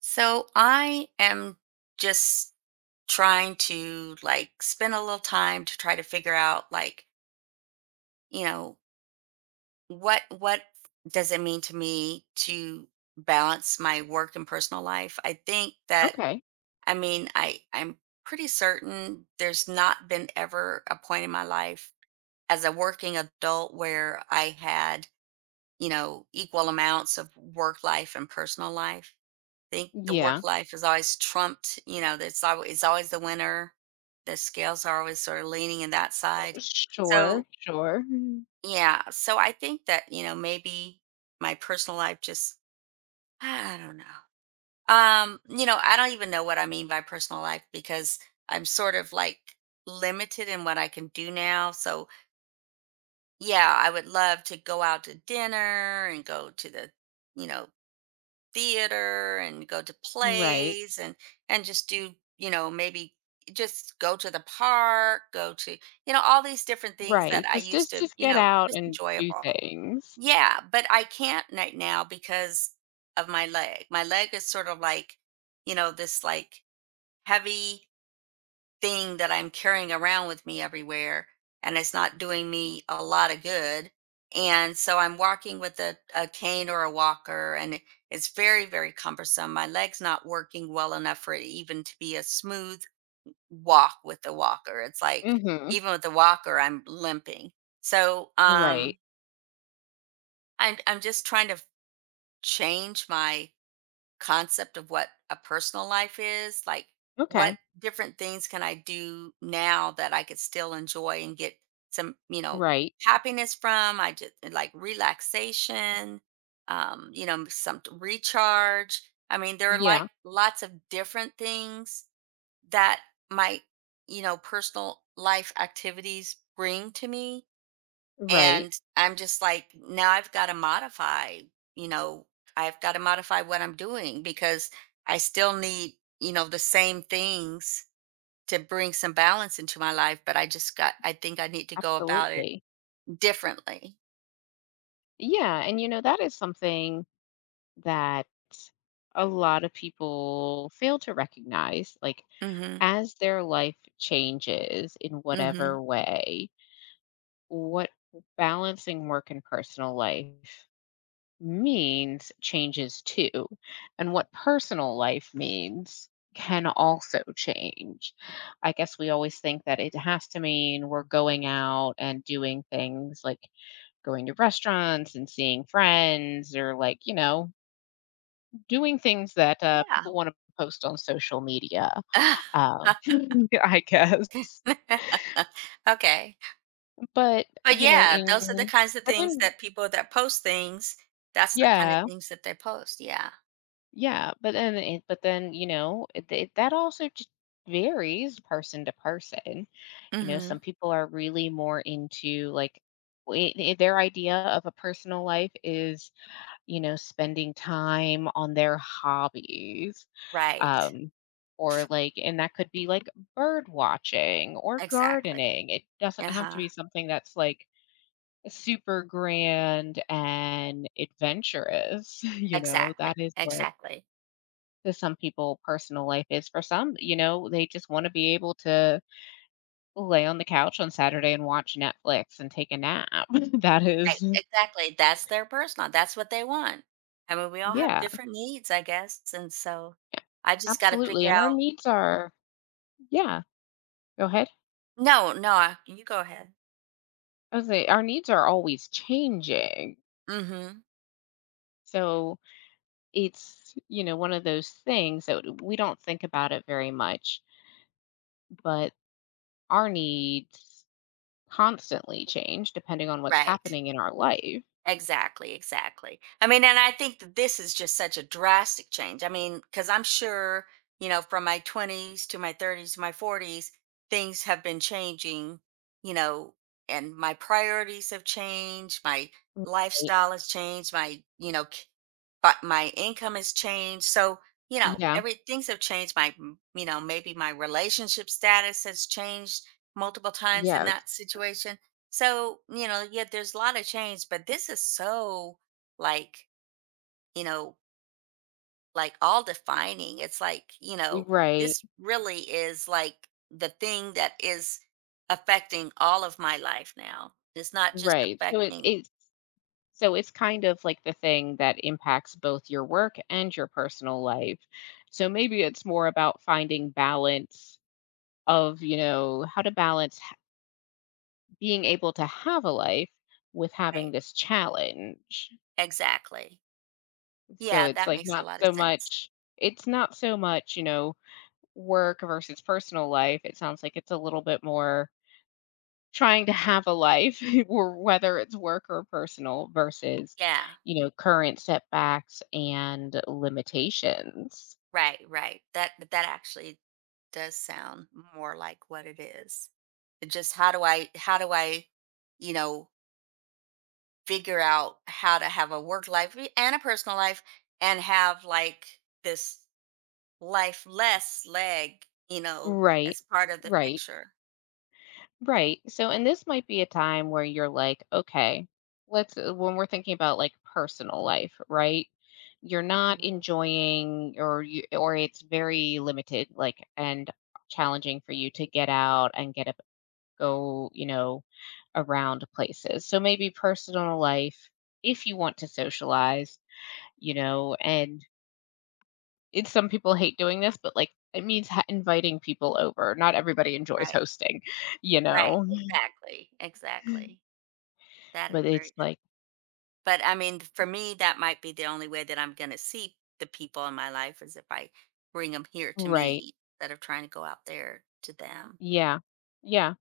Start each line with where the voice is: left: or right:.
right: So I am just trying to like spend a little time to try to figure out you know, what does it mean to me to balance my work and personal life? I think that
left: Okay.
right: I'm pretty certain there's not been ever a point in my life as a working adult where I had, equal amounts of work life and personal life. Think the work
left: Yeah.
right: life is always trumped, that's always it's always the winner. The scales are always sort of leaning in that side.
left: Sure,
right: So
left: sure.
right: yeah, so I think that, maybe my personal life just I don't know. You know, I don't even know what I mean by personal life because I'm sort of like limited in what I can do now. So yeah, I would love to go out to dinner and go to the, you know, theater and go to
left: Right,
right: plays and just do maybe just go to the park go to all these different things that
left: right.
right: I
left: Just
right: used
left: just
right: to
left: just get out
right: just
left: and do
right: enjoyable.
left: things.
right: Yeah, but I can't right now because of my leg. My leg is sort of like this like heavy thing that I'm carrying around with me everywhere, and it's not doing me a lot of good. And so I'm walking with a cane or a walker, and it's very, very cumbersome. My leg's not working well enough for it even to be a smooth walk with the walker. It's like
left: Mhm.
right: even with the walker, I'm limping. So
left: Right.
right: I'm just trying to change my concept of what a personal life is, like what
left: Okay.
right: different things can I do now that I could still enjoy and get some,
left: Right.
right: happiness from. I just like relaxation, you know, some recharge. I mean, there are like
left: Yeah.
right: lots of different things that might, personal life activities bring to me.
left: Right.
right: And I'm just like, now I've got to modify, you know, I've got to modify what I'm doing because I still need, the same things to bring some balance into my life, but I just got, I think I need to go about it
left: Absolutely.
right: differently.
left: Yeah, and you know, that is something that a lot of people fail to recognize. Like,
right: Mm-hmm.
left: as their life changes in
right: Mm-hmm.
left: whatever way, what balancing work and personal life means changes too, and what personal life means can also change. I guess we always think that it has to mean we're going out and doing things like going to restaurants and seeing friends or like, you know, doing things that
right: Yeah.
left: people want to post on social media, um, I guess.
right: Okay.
left: But,
right: But
left: you know,
right: yeah, those are the kinds of
left: but
right: things
left: in,
right: that people that post things, that's the kind of
left: yeah.
right: things that they post. Yeah.
left: Yeah, but then it but then, you know, it- that also just varies person to person. You know,
right: Mm-hmm.
left: some people are really more into like their idea of a personal life is, you know, spending time on their hobbies.
right: Right.
left: Um or and that could be like bird watching or
right: Exactly.
left: gardening. It doesn't
right: Uh
left: have to
right: huh.
left: be something that's like super grand and adventurous, you know.
right: Exactly,
left: That is what
right: exactly.
left: to some people personal life is. For some, you know, they just wanna be able to lay on the couch on Saturday and watch Netflix and take a nap. That
right: Right,
left: is
right: exactly, that's their personal that's what they want. I mean, we all have
left: yeah,
right: different needs, I guess, and so I just gotta
left: absolutely,
right: figure
left: and our
right: out.
left: needs are yeah, go ahead.
right: No, no, I you go ahead.
left: I was say our needs are always changing.
right: Mhm,
left: So, it's, you know, one of those things that we don't think about it very much, but our needs constantly change depending on what's
right: right.
left: happening in our life.
right: Exactly, exactly. I mean, and I think that this is just such a drastic change. I mean, because I'm sure, you know, from my 20s to my 30s to my 40s, things have been changing, you know, and my priorities have changed, my
left: Right.
right: lifestyle has changed, my, but my income has changed. So, you know,
left: Yeah.
right: every things have changed. You know, maybe my relationship status has changed multiple times in that
left: Yes.
right: situation. So, you know, yeah, there's a lot of change, but this is so like, you know, like all defining. It's like, you know,
left: Right.
right: this really is like the thing that is affecting all of my life now. It's not just
left: Right. So it
right: affecting,
left: is, so it's kind of like the thing that impacts both your work and your personal life. So maybe it's more about finding balance of, you know, how to balance being able to have a life with having
right: right?
left: this challenge.
right: Exactly.
left: So
right: Yeah,
left: it's
right: that
left: like
right: makes a
left: not
right: lot of
left: so
right: sense.
left: much it's not so much, you know, work versus personal life, it sounds like it's a little bit more trying to have a life, or whether it's work or personal versus,
right: Yeah,
left: you know, current setbacks and limitations.
right: right, right. That that actually does sound more like what it is. It just how do I, you know, figure out how to have a work life and a personal life and have like this lifeless leg, you know,
left: Right.
right: as part of the
left: Right.
right: picture.
left: Right. So, and this might be a time where you're like, okay, let's, when we're thinking about like personal life, right? You're not
right: Mhm.
left: enjoying or you, or it's very limited, like, and challenging for you to get out and get up go, you know, around places. So maybe personal life, if you want to socialize, you know, and it's some people hate doing this, but like it means inviting people over. Not everybody enjoys
right: Right.
left: hosting, you
right: Right.
left: know,
right: Exactly. Exactly. That is
left: but it's
right: very,
left: like,
right: but I mean, for me, that might be the only way that I'm going to see the people in my life is if I bring them here to
left: right.
right: me instead of trying to go out there to them.
left: Yeah. Yeah.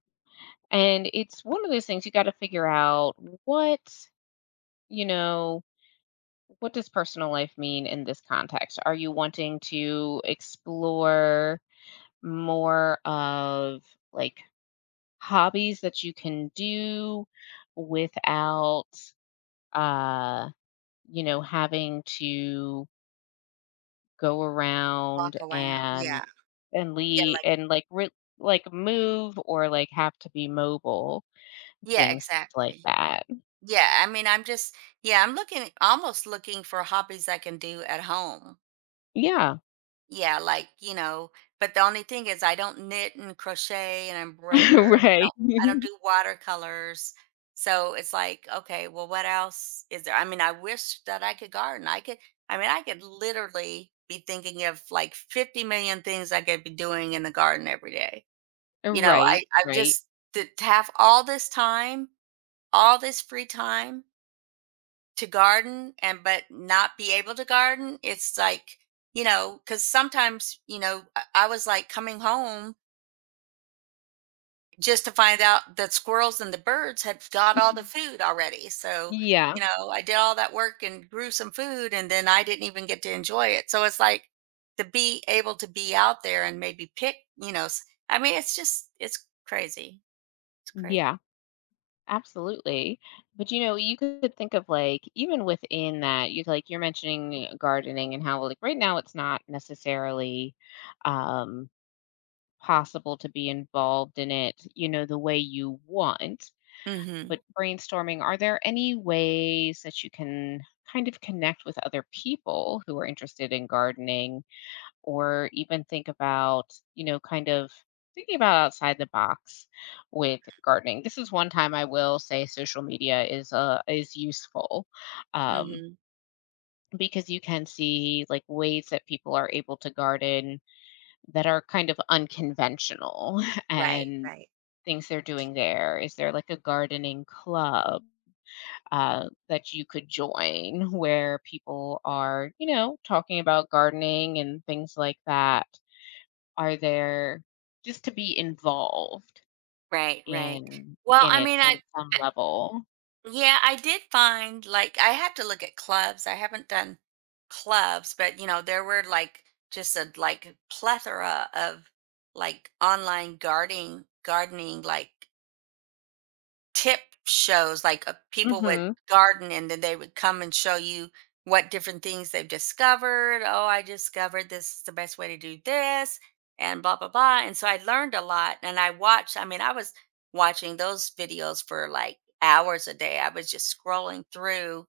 left: And it's one of those things you got to figure out what, you know, what does personal life mean in this context? Are you wanting to explore more of like hobbies that you can do without uh you know having to go
right: Walk
left: around
right: around.
left: and
right: Yeah. Yeah.
left: leave
right: Like,
left: and like move or like have to be mobile
right: yeah,
left: things like
right: exactly.
left: that
right: Yeah, I mean, I'm just, yeah, I'm looking, almost looking for hobbies I can do at home.
left: yeah
right: Yeah, like, you know, but the only thing is I don't knit and crochet and embroider. I
left: right
right: don't, I don't do watercolors. So it's like, okay, well, what else is there? I mean, I wish that I could garden. I could, I mean, I could literally be thinking of like 50 million things I could be doing in the garden every day. You know,
left: right
right: I
left: right
right: just, to have all this time, all this free time to garden and but not be able to garden, it's like, you know, because sometimes, you know, I was like coming home just to find out that squirrels and the birds had got all the food already. So,
left: yeah
right: you know, I did all that work and grew some food and then I didn't even get to enjoy it. So it's like to be able to be out there and maybe pick, I mean, it's just, it's crazy. It's crazy.
left: yeah. Absolutely. But you know, you could think of like even within that, you like you're mentioning gardening and how like right now it's not necessarily um possible to be involved in it, you know, the way you want. But
right: Mhm.
left: brainstorming, are there any ways that you can kind of connect with other people who are interested in gardening or even think about, you know, kind of thinking about outside the box with gardening. This is one time I will say social media is useful. Um,
right: Hmm.
left: because you can see like ways that people are able to garden that are kind of unconventional
right: Right,
left: and
right: right,
left: things they're doing there. Is there like a gardening club? Uh, that you could join where people are, you know, talking about gardening and things like that. Are there just to be involved
right: right, right. Well,
left: in
right: I
left: it
right: mean, I,
left: on some level.
right: yeah, I did find like I had to look at clubs. I haven't done clubs, but you know, there were like just a like plethora of like online gardening like tip shows, like, people would
left: Mhm.
right: garden and then they would come and show you what different things they've discovered. "Oh, I discovered this is the best way to do this," and blah, blah, blah, and so I learned a lot, and I watched I mean, I was watching those videos for, like, hours a day. I was just scrolling through,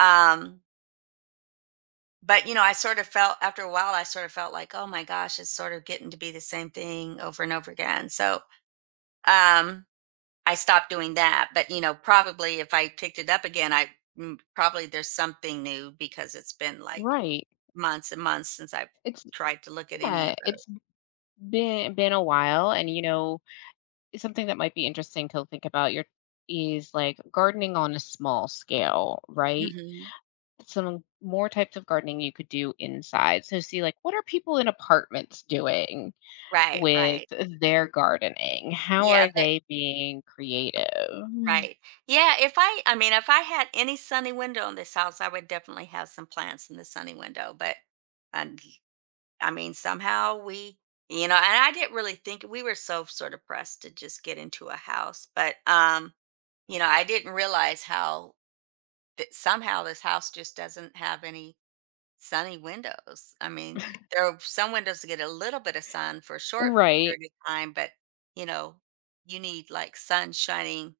right: um, but, you know, I sort of felt after a while, I sort of felt like, "Oh my gosh, it's sort of getting to be the same thing over and over again." So, um I stopped doing that. But, you know, probably if I picked it up again, I probably there's something new because it's been like
left: Right.
right: months and months since I've
left: It's
right: tried to look at any
left: yeah,
right: of
left: it's been a while and you know, it's something that might be interesting to think about your is like gardening on a small scale,
right: those.
left: right?
right: Hmm.
left: Some more types of gardening you could do inside. So see like what are people in apartments doing
right: Right,
left: with
right: right.
left: their gardening? How
right: Yeah,
left: are
right: but
left: they being creative?
right: right. Yeah, if I mean, if I had any sunny window in this house, I would definitely have some plants in the sunny window, but and I mean, you know, and I didn't really think we were so sort of pressed to just get into a house, but you know, I didn't realize how that somehow this house just doesn't have any sunny windows. I mean, there are some windows that get a little bit of sun for a short
left: Right.
right: period of time, but you know, you need like sun shining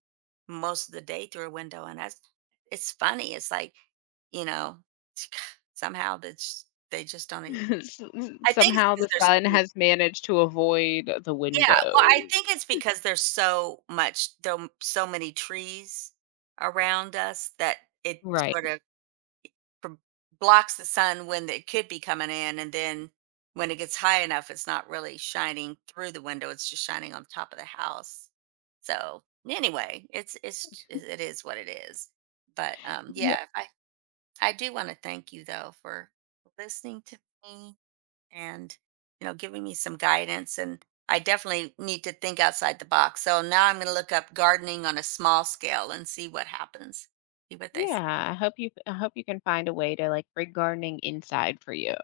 right: most of the day through a window. And that's it's funny. It's like, you know, somehow that's they just don't. Ex-
left: S
right: I think it's
left: somehow
right: because
left: the sun has managed to avoid the
right: yeah. Well, I
left: windows.
right: think it's because there's so much, though, so many trees around us that it
left: Right.
right: sort of pro- blocks the sun when it could be coming in, and then when it gets high enough it's not really shining through the window, it's just shining on top of the house. So anyway, it's it is what it is. But
left: Yeah.
right: yeah, I do want to thank you though for listening to me, and you know, giving me some guidance, and I definitely need to think outside the box. So now I'm going to look up gardening on a small scale and see what happens, see what they say.
left: Yeah, I hope you can find a way to, like, bring gardening inside for you.